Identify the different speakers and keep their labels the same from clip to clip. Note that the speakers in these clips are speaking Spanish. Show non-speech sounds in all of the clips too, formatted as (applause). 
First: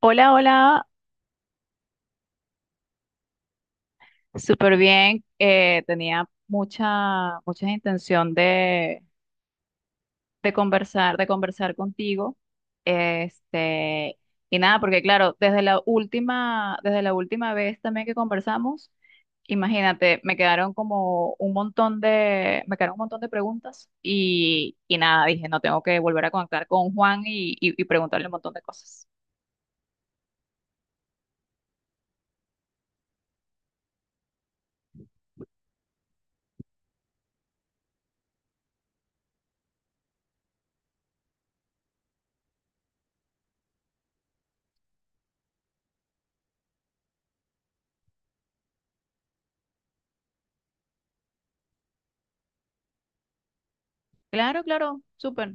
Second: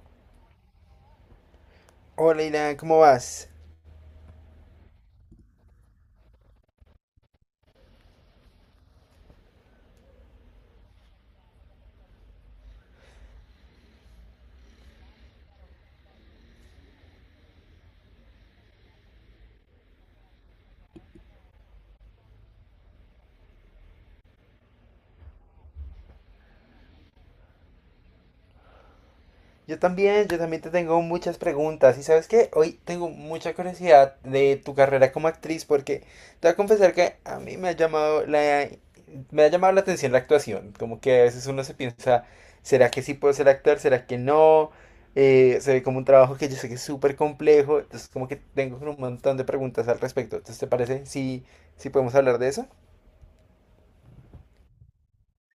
Speaker 1: Hola, hola,
Speaker 2: Hola Ilan, ¿cómo vas?
Speaker 1: súper bien. Tenía mucha, mucha intención de conversar contigo. Este, y nada, porque claro, desde la última vez también que conversamos, imagínate, me quedaron un montón de preguntas y nada, dije, no tengo que volver a conectar con Juan y preguntarle un montón de cosas.
Speaker 2: Yo también te tengo muchas preguntas. Y sabes qué, hoy tengo mucha curiosidad de tu carrera como actriz porque te voy a confesar que a mí me ha llamado la atención la actuación. Como que a veces uno se piensa, ¿será que sí puedo ser actor? ¿Será que no? Se ve como un trabajo que yo sé que es súper complejo. Entonces como que tengo un montón de preguntas al respecto. Entonces, ¿te parece si podemos hablar de eso?
Speaker 1: Claro, claro, súper.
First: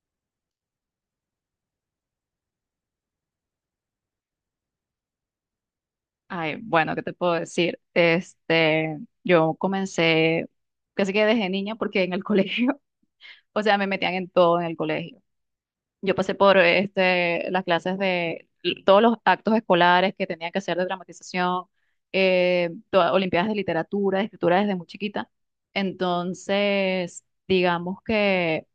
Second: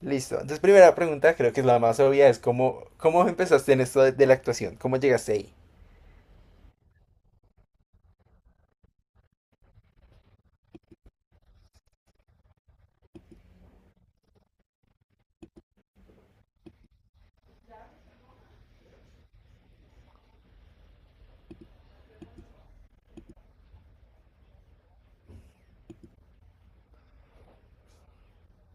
Speaker 2: Listo. Entonces, primera pregunta, creo que es la más obvia, es cómo empezaste en esto de la actuación, cómo llegaste ahí.
Speaker 1: Ay, bueno, ¿qué te puedo decir? Yo comencé, casi que desde niña porque en el (laughs) colegio, o sea, me metían en todo en el colegio. Yo pasé por las clases de todos los actos escolares que tenía que hacer de dramatización, olimpiadas de literatura, de escritura desde muy chiquita. Entonces, digamos que,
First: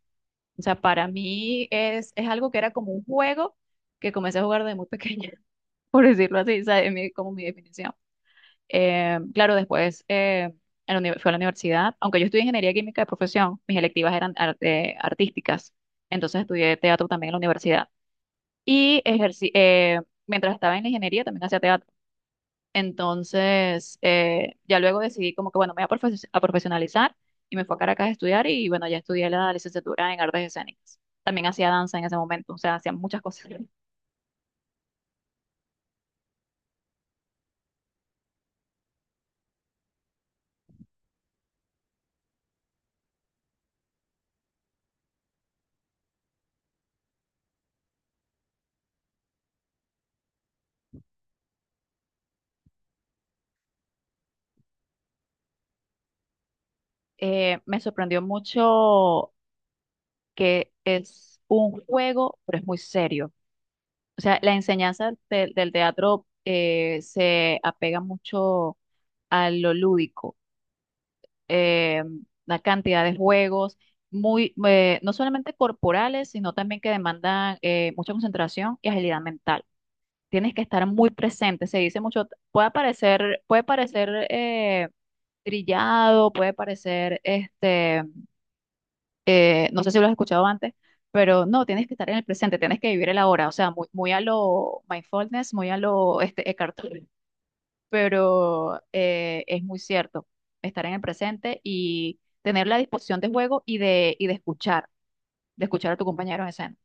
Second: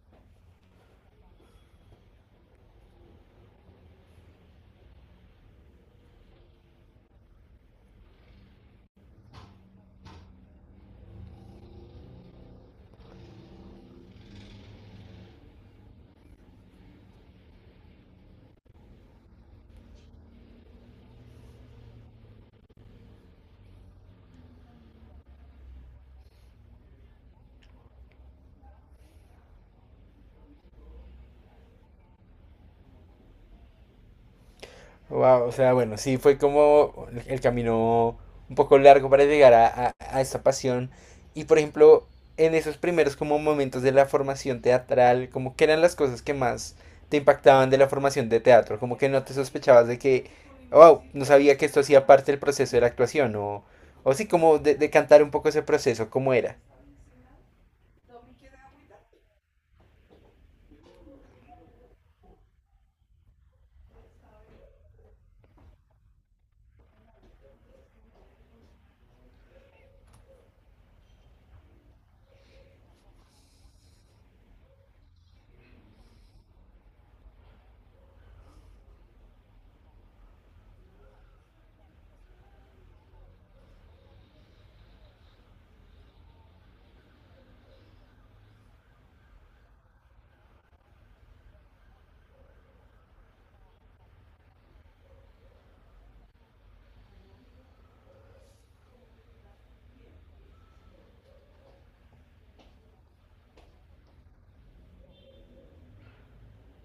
Speaker 1: o sea, para mí es algo que era como un juego que comencé a jugar desde muy pequeña, (laughs) por decirlo así, o sea, como mi definición. Claro, después fui a la universidad, aunque yo estudié ingeniería química de profesión, mis electivas eran artísticas, entonces estudié teatro también en la universidad. Y ejercí, mientras estaba en la ingeniería también hacía teatro. Entonces, ya luego decidí como que, bueno, me voy a profesionalizar y me fui a Caracas a estudiar y bueno, ya estudié la licenciatura en artes escénicas. También hacía danza en ese momento, o sea, hacía muchas cosas.
Speaker 2: Wow, o sea, bueno, sí fue como el camino un poco largo para llegar a esta pasión. Y por ejemplo, en esos primeros como momentos de la formación teatral, como que eran las cosas que más te impactaban de la formación de teatro, como que no te sospechabas de que, wow, no sabía que esto hacía parte del proceso de la actuación, o sí, como de cantar un poco ese proceso, cómo era.
Speaker 1: Me sorprendió mucho que es un juego, pero es muy serio. O sea, la enseñanza del teatro se apega mucho a lo lúdico, eh, la cantidad de juegos, muy, no solamente corporales, sino también que demandan mucha concentración y agilidad mental. Tienes que estar muy presente, se dice mucho, puede parecer trillado, puede parecer no sé si lo has escuchado antes, pero no, tienes que estar en el presente, tienes que vivir el ahora, o sea, muy, muy a lo mindfulness, muy a lo Eckhart Tolle, pero es muy cierto, estar en el presente y tener la disposición de juego y de escuchar a tu compañero en escena.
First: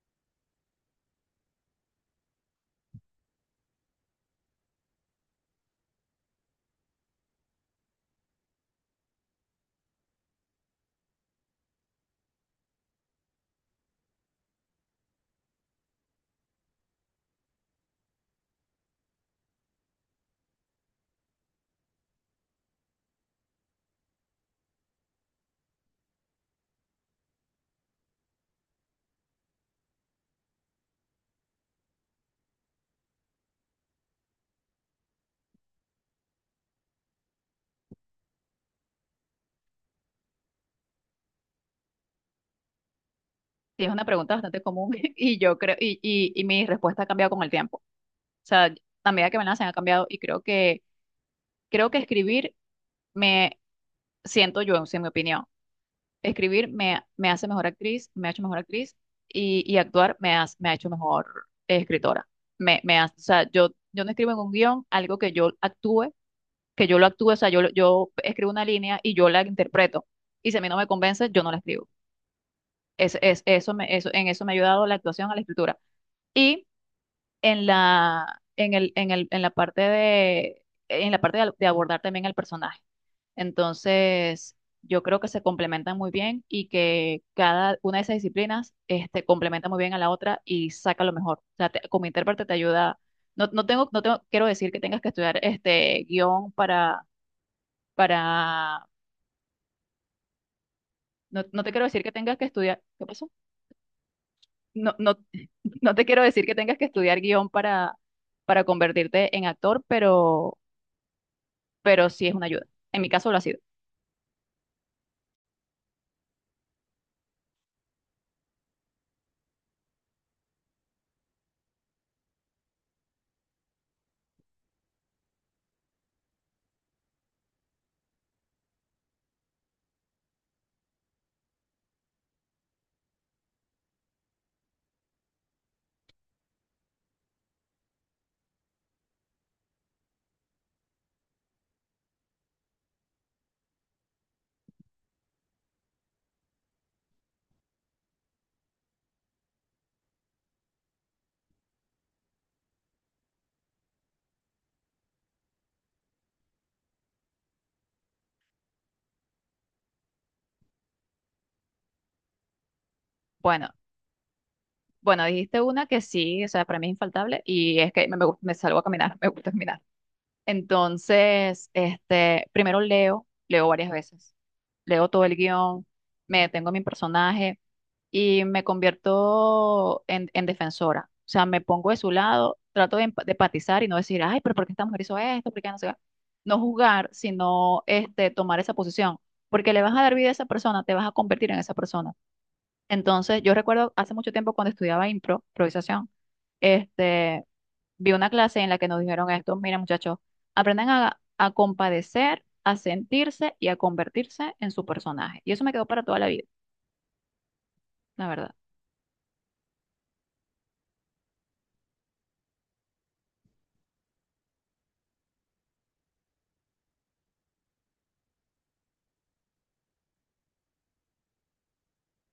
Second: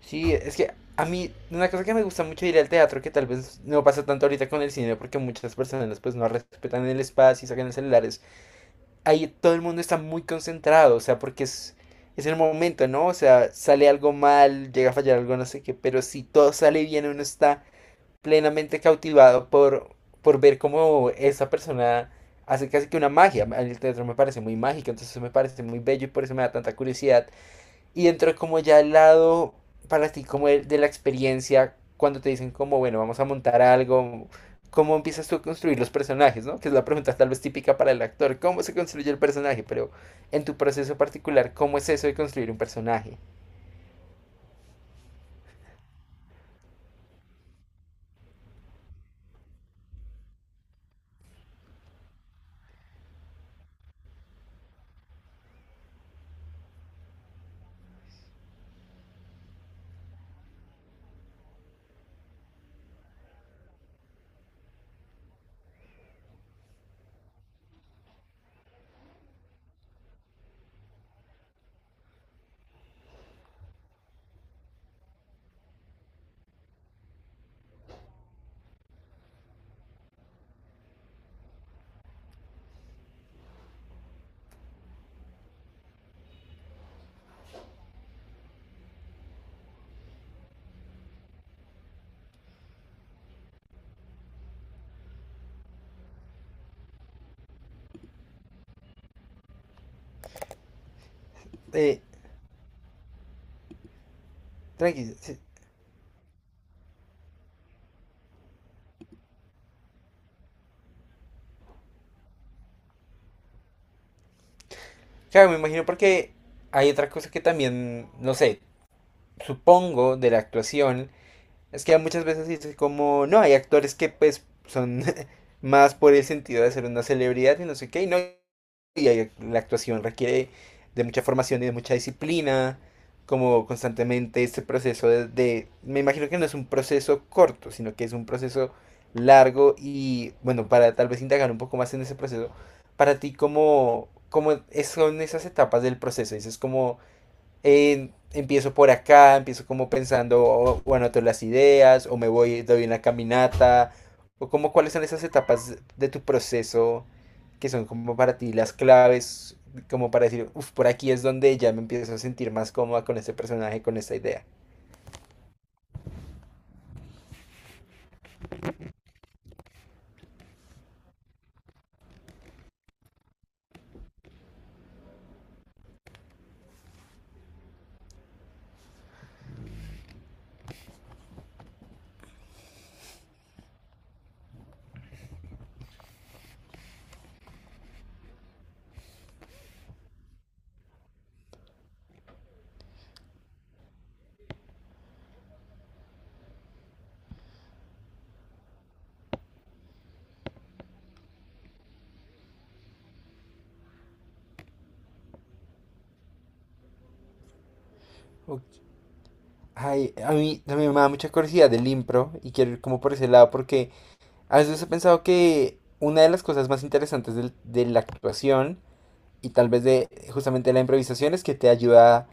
Speaker 2: Sí, es que a mí una cosa que me gusta mucho de ir al teatro, que tal vez no pasa tanto ahorita con el cine, porque muchas personas pues no respetan el espacio y sacan los celulares. Ahí todo el mundo está muy concentrado, o sea, porque es el momento, ¿no? O sea, sale algo mal, llega a fallar algo, no sé qué, pero si todo sale bien, uno está plenamente cautivado por ver cómo esa persona hace casi que una magia. A mí el teatro me parece muy mágico, entonces me parece muy bello y por eso me da tanta curiosidad y entró como ya al lado para ti, como de la experiencia, cuando te dicen como, bueno, vamos a montar algo, ¿cómo empiezas tú a construir los personajes, ¿no? Que es la pregunta tal vez típica para el actor, ¿cómo se construye el personaje? Pero en tu proceso particular, ¿cómo es eso de construir un personaje?
Speaker 1: Sí, es una pregunta bastante común (laughs) y yo creo, y mi respuesta ha cambiado con el tiempo. O sea, a medida que me la hacen ha cambiado y creo que escribir me siento yo, en mi opinión. Escribir me, me hace mejor actriz, me ha hecho mejor actriz y actuar me ha hecho mejor escritora. O sea, yo no escribo en un guión algo que yo actúe, que yo lo actúe, o sea, yo escribo una línea y yo la interpreto. Y si a mí no me convence, yo no la escribo. Es, eso me, eso, en eso me ha ayudado la actuación a la escritura. Y en la parte de abordar también el personaje. Entonces, yo creo que se complementan muy bien y que cada una de esas disciplinas, complementa muy bien a la otra y saca lo mejor. O sea, como intérprete te ayuda. No, no tengo, no tengo, quiero decir que tengas que estudiar este guión para, no, no te quiero
Speaker 2: Eh,
Speaker 1: decir que tengas que estudiar. ¿Qué pasó? No,
Speaker 2: Tranquilo.
Speaker 1: no,
Speaker 2: Sí.
Speaker 1: (laughs) no te quiero decir que tengas que estudiar guión para convertirte en actor, pero sí es una ayuda. En mi caso lo ha sido.
Speaker 2: Claro, me imagino porque hay otra cosa que también, no sé, supongo de la actuación, es que muchas veces dices como, no, hay actores que pues son (laughs) más por el sentido de ser una celebridad y no sé qué, y no, y la actuación requiere de mucha formación y de mucha disciplina, como constantemente este proceso me imagino que no es un proceso corto, sino que es un proceso largo y bueno, para tal vez indagar un poco más en ese proceso, para ti, ¿cómo es- son esas etapas del proceso? Dices como empiezo por acá, empiezo como pensando, o anoto las ideas, o me voy, doy una caminata, o como cuáles son esas etapas de tu proceso que son como para ti las claves, como para decir, uff, por aquí es donde ya me empiezo a sentir más cómoda con este
Speaker 1: Bueno,
Speaker 2: personaje, con esta idea.
Speaker 1: bueno, dijiste una que sí, o sea, para mí es infaltable y es que me salgo a caminar, (laughs) me gusta caminar. Entonces, primero leo, leo varias veces, leo todo el guión, me detengo en mi personaje y me convierto en defensora. O sea, me pongo de su lado, trato de empatizar y no decir, ay, pero ¿por qué esta mujer hizo esto? ¿Por qué no se va? No juzgar, sino tomar esa posición, porque le vas a dar vida a esa persona, te vas a convertir en esa persona. Entonces, yo recuerdo hace mucho tiempo cuando estudiaba improvisación, este, vi una clase en la que nos dijeron esto, mira muchachos, aprendan a compadecer, a sentirse y a convertirse en su personaje. Y eso me quedó para toda la vida, la verdad.
Speaker 2: Okay. Ay, a mí también me da mucha curiosidad el impro y quiero ir como por ese lado porque a veces he pensado que una de las cosas más interesantes la actuación y tal vez de justamente la improvisación es que te ayuda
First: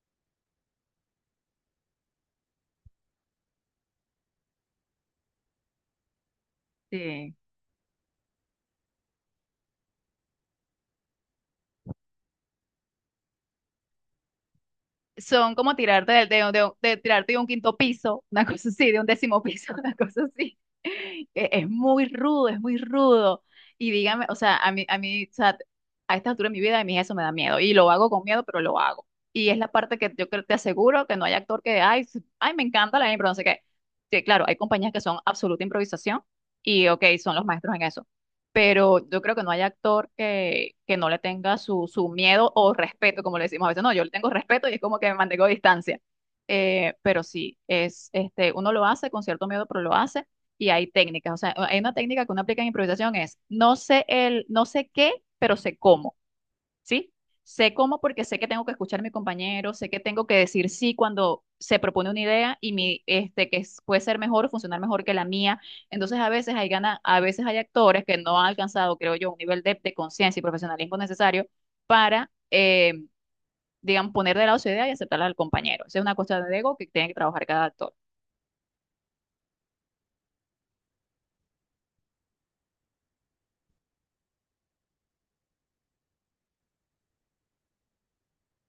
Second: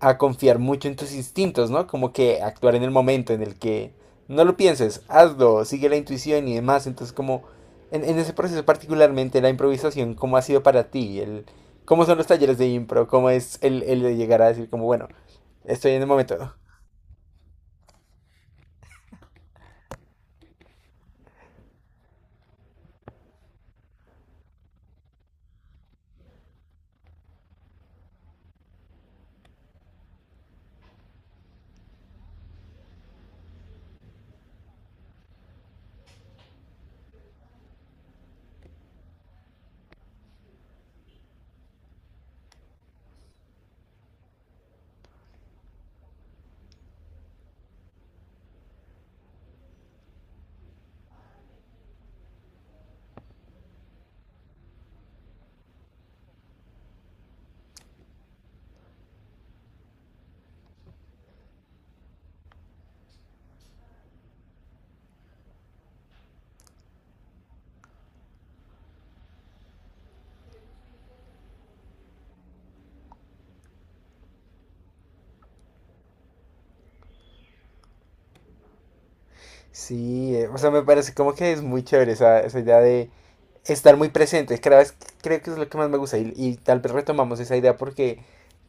Speaker 2: a confiar mucho en tus instintos, ¿no? Como que actuar en el momento en el que no lo pienses, hazlo, sigue la intuición y demás. Entonces,
Speaker 1: Sí,
Speaker 2: como en ese proceso particularmente la improvisación, ¿cómo ha sido para ti? ¿Cómo son los talleres de impro? ¿Cómo es el de llegar a decir como, bueno,
Speaker 1: son como
Speaker 2: estoy en el
Speaker 1: tirarte
Speaker 2: momento?
Speaker 1: de tirarte de un quinto piso, una (laughs) cosa así, de un décimo piso, (laughs) una cosa así. Es muy rudo, es muy rudo. Y dígame, o sea, o sea, a esta altura de mi vida, a mí eso me da miedo. Y lo hago con miedo, pero lo hago. Y es la parte que yo creo, te aseguro que no hay actor que, ay, me encanta la impro, no sé qué. Sí, claro, hay compañías que son absoluta improvisación y, ok, son los maestros en eso, pero yo creo que no hay actor que no le tenga su, su miedo o respeto, como le decimos a veces. No, yo le tengo respeto y es como que me mantengo a distancia. Pero sí, es, uno lo hace con cierto miedo, pero lo hace y hay técnicas. O sea, hay una técnica que uno aplica en improvisación es, no sé qué, pero sé cómo. ¿Sí? Sé cómo porque sé que tengo que escuchar a mi compañero, sé que tengo que decir sí cuando se propone una idea y mi, este, que es- puede ser mejor o funcionar mejor que la mía. Entonces, a veces hay actores que no han alcanzado, creo yo, un nivel de conciencia y profesionalismo necesario para, digamos, poner de lado su idea y aceptarla al compañero. Esa es una cuestión de ego que tiene que trabajar cada actor.
Speaker 2: Sí, o sea, me parece como que es muy chévere esa idea de estar muy presente. Cada vez creo que es lo que más me gusta y tal vez retomamos esa idea porque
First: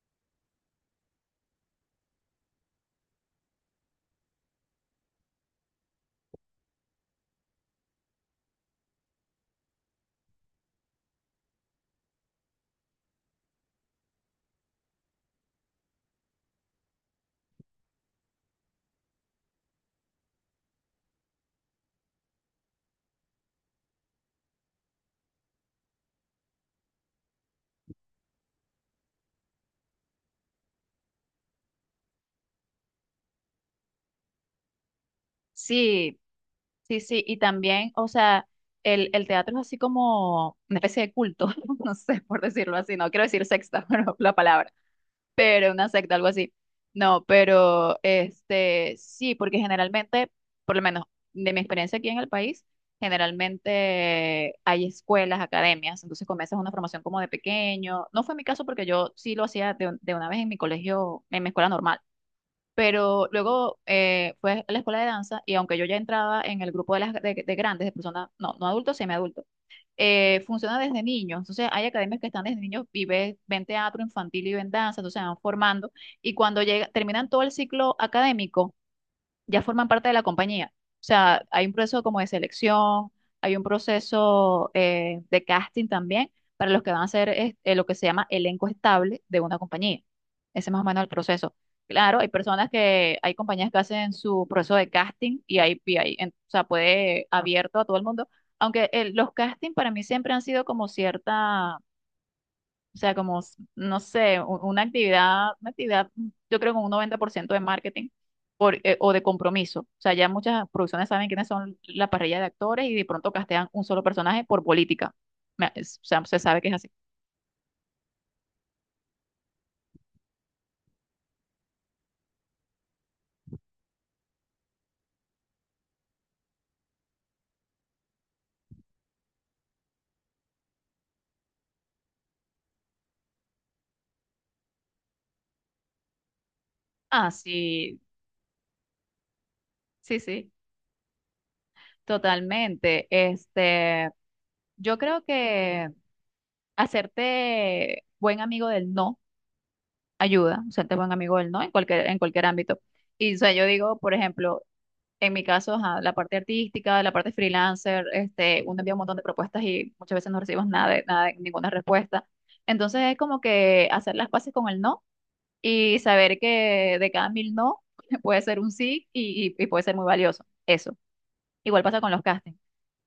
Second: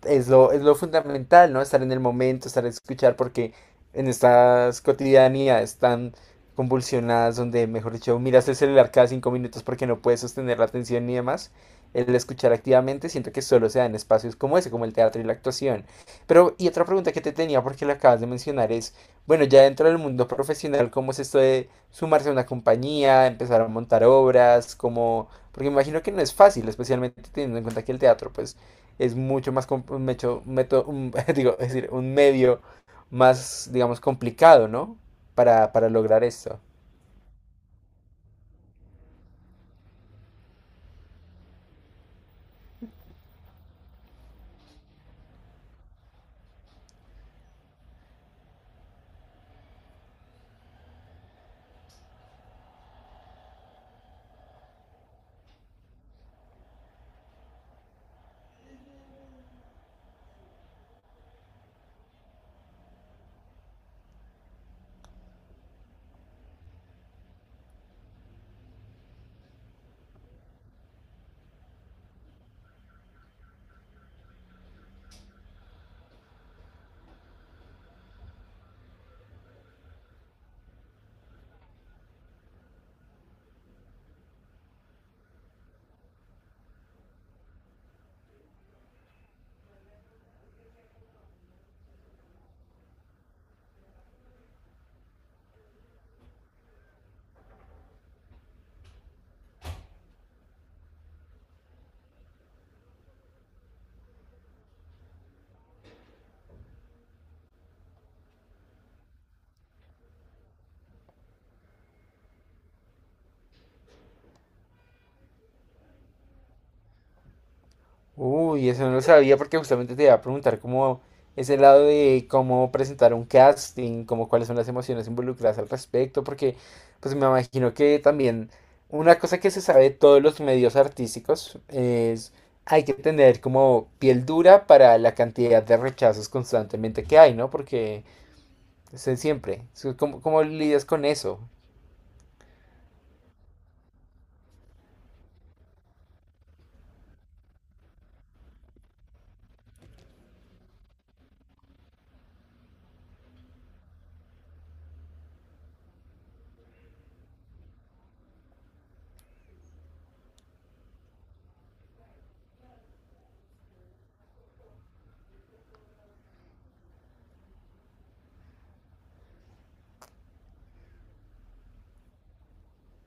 Speaker 2: es lo fundamental, ¿no? Estar en el momento, estar a escuchar, porque en estas cotidianidades tan convulsionadas, donde, mejor dicho, miras el celular cada cinco minutos porque no puedes sostener la atención ni demás, el escuchar activamente siento que solo se da en espacios como ese, como el teatro y la actuación. Pero, y otra pregunta que te tenía, porque la acabas de mencionar, es... Bueno, ya dentro del mundo profesional, ¿cómo es esto de sumarse a una compañía, empezar a montar obras? ¿Cómo? Porque me imagino que no es fácil, especialmente teniendo en cuenta que el teatro, pues, es mucho más, com- un mecho- un meto- un- (laughs) digo, es decir, un medio más, digamos, complicado, ¿no? Para
Speaker 1: Sí,
Speaker 2: lograr esto.
Speaker 1: sí, sí. Y también, o sea, el teatro es así como una especie de culto, (laughs) no sé, por decirlo así, no quiero decir sexta, (laughs) pero la palabra, pero una secta, algo así. No, pero este sí, porque generalmente, por lo menos de mi experiencia aquí en el país, generalmente hay escuelas, academias, entonces comienzas una formación como de pequeño. No fue mi caso porque yo sí lo hacía de una vez en mi colegio, en mi escuela normal. Pero luego fue a la escuela de danza y aunque yo ya entraba en el grupo de grandes, de personas, no, no adultos, semi, funciona desde niños. Entonces, hay academias que están desde niños y ven teatro infantil y ven danza, entonces se van formando. Y cuando llega, terminan todo el ciclo académico, ya forman parte de la compañía. O sea, hay un proceso como de selección, hay un proceso de casting también para los que van a lo que se llama elenco estable de una compañía. Ese es más o menos el proceso. Claro, hay personas que, hay compañías que hacen su proceso de casting o sea, puede abierto a todo el mundo, aunque los castings para mí siempre han sido como cierta, o sea, no sé, una actividad, mm, yo creo que un 90% de marketing por, o de compromiso. O sea, ya muchas producciones saben quiénes son la parrilla de actores y de pronto castean un solo personaje por política. O sea, se sabe que es así.
Speaker 2: Uy, eso no lo sabía porque justamente te iba a preguntar cómo ese lado de cómo presentar un casting, como cuáles son las emociones involucradas al respecto, porque pues me imagino que también una cosa que se sabe de todos los medios artísticos es hay que tener como piel dura para la cantidad de rechazos constantemente que
Speaker 1: Ah,
Speaker 2: hay, ¿no?
Speaker 1: sí,
Speaker 2: Porque
Speaker 1: sí,
Speaker 2: ¿cómo, cómo
Speaker 1: sí,
Speaker 2: lidias con eso?
Speaker 1: totalmente. Yo creo que hacerte buen amigo del no ayuda, hacerte buen amigo del no en cualquier ámbito. Y o sea, yo digo, por ejemplo, en mi caso, ajá, la parte artística, la parte freelancer, uno envía un montón de propuestas y muchas veces no recibimos nada de, nada de- ninguna respuesta. Entonces es como que hacer las paces con el no y saber que de cada mil no (laughs) puede ser un sí y puede ser muy valioso. Eso. Igual pasa con los castings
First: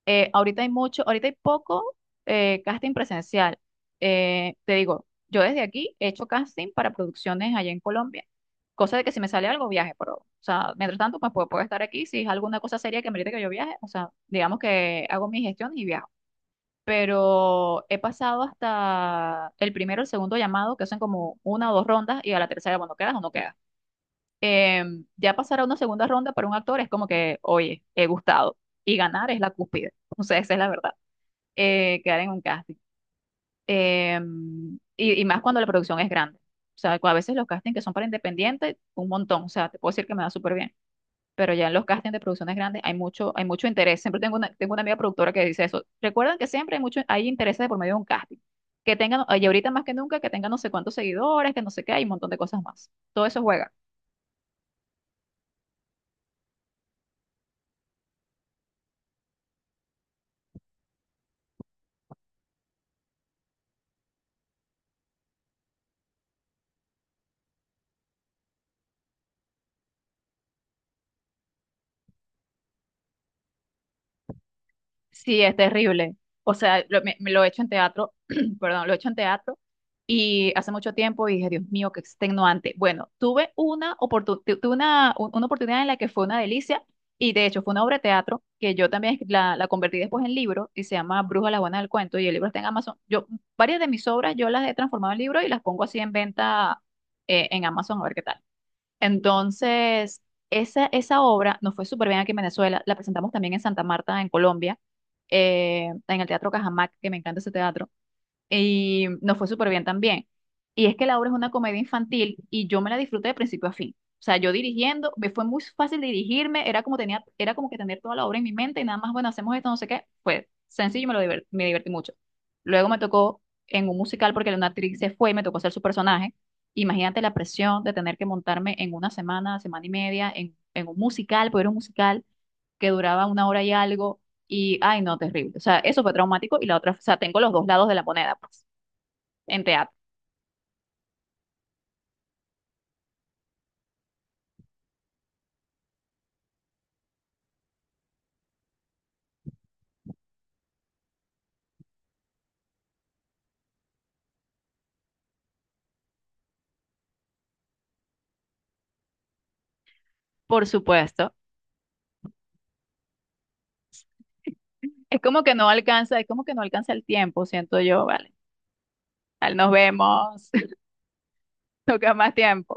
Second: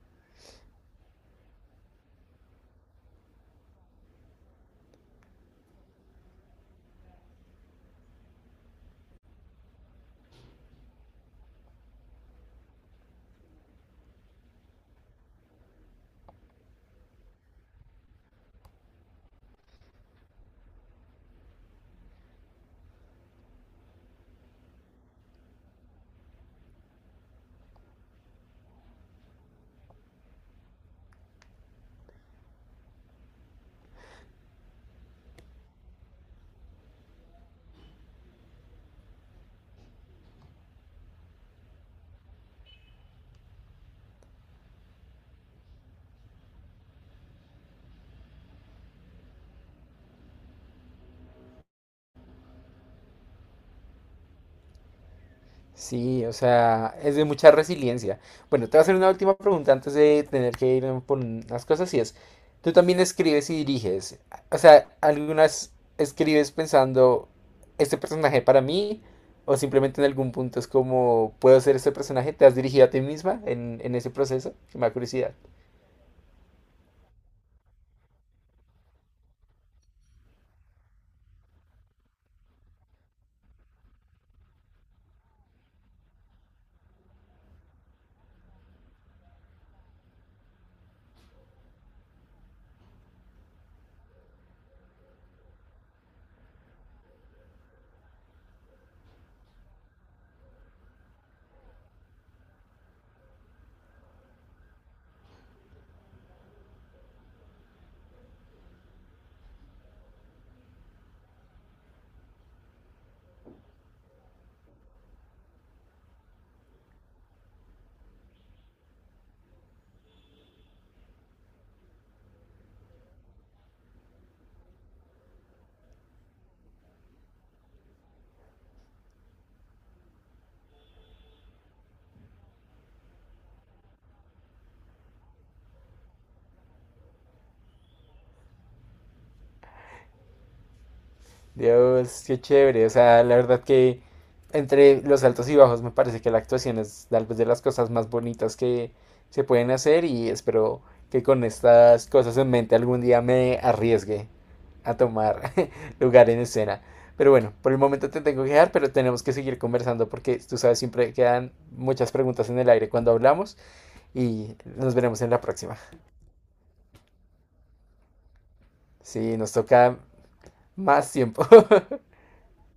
Speaker 1: ahorita hay mucho, ahorita hay poco casting presencial. Te digo, yo desde aquí he hecho casting para producciones allá en Colombia, cosa de que si me sale algo viaje, pero, o sea, mientras tanto, pues puedo estar aquí, si es alguna cosa seria que merece que yo viaje, o sea, digamos que hago mi gestión y viajo. Pero he pasado hasta el primero, el segundo llamado, que hacen como una o dos rondas, y a la tercera, bueno, quedas o no quedas. Ya pasar a una segunda ronda para un actor es como que, oye, he gustado. Y ganar es la cúspide. (laughs) O sea, esa es la verdad, quedar en un casting. Y más cuando la producción es grande. O sea, a veces los castings que son para independientes, un montón. O sea, te puedo decir que me da súper bien. Pero ya en los castings de producciones grandes hay mucho interés. Siempre tengo una amiga productora que dice eso. Recuerden que siempre hay mucho, hay interés de por medio de un casting. Que tengan, y ahorita más que nunca, que tengan no sé cuántos seguidores, que no sé qué, hay un montón de cosas más. Todo eso juega.
Speaker 2: Sí, o sea, es de mucha resiliencia. Bueno, te voy a hacer una última pregunta antes de tener que ir por unas cosas y es, tú también escribes y diriges. O sea, ¿algunas escribes pensando este personaje para mí? ¿O simplemente en algún punto es como, ¿puedo ser este personaje? ¿Te has dirigido a ti misma en ese proceso? Que me da curiosidad.
Speaker 1: Sí, es terrible. O sea, me lo he hecho en teatro, (clears throat) perdón, lo he hecho en teatro. Y hace mucho tiempo y dije, Dios mío, qué extenuante. Bueno, tuve una una oportunidad en la que fue una delicia y de hecho fue una obra de teatro que yo también la convertí después en libro y se llama Bruja la Buena del Cuento y el libro está en Amazon. Yo, varias de mis obras yo las he transformado en libro y las pongo así en venta en Amazon a ver qué tal. Entonces, esa obra nos fue súper bien aquí en Venezuela. La presentamos también en Santa Marta, en Colombia, en el Teatro Cajamarca, que me encanta ese teatro y nos fue súper bien también. Y es que la obra es una comedia infantil y yo me la disfruté de principio a fin. O sea, yo dirigiendo, me fue muy fácil dirigirme, era como tenía, era como que tener toda la obra en mi mente y nada más, bueno, hacemos esto, no sé qué. Fue sencillo y me divertí mucho. Luego me tocó en un musical porque una actriz se fue y me tocó hacer su personaje. Imagínate la presión de tener que montarme en una semana, semana y media, en un musical, porque era un musical que duraba una hora y algo y, ay, no, terrible. O sea, eso fue traumático y la otra, o sea, tengo los dos lados de la moneda, pues, en teatro,
Speaker 2: Dios, qué chévere. O sea, la verdad que entre los altos y bajos me parece que la actuación es tal vez de las cosas más bonitas que se pueden hacer y espero que con estas cosas en mente algún día me arriesgue a tomar (laughs) lugar en escena. Pero bueno, por el momento te tengo que dejar, pero tenemos que seguir conversando porque tú
Speaker 1: por
Speaker 2: sabes, siempre
Speaker 1: supuesto.
Speaker 2: quedan muchas preguntas en el aire cuando hablamos y nos
Speaker 1: Es
Speaker 2: veremos en la
Speaker 1: como que no
Speaker 2: próxima.
Speaker 1: alcanza, es como que no alcanza el tiempo, siento yo, vale.
Speaker 2: Sí, nos
Speaker 1: al Nos
Speaker 2: toca
Speaker 1: vemos, (laughs)
Speaker 2: más tiempo. (laughs)
Speaker 1: toca más tiempo.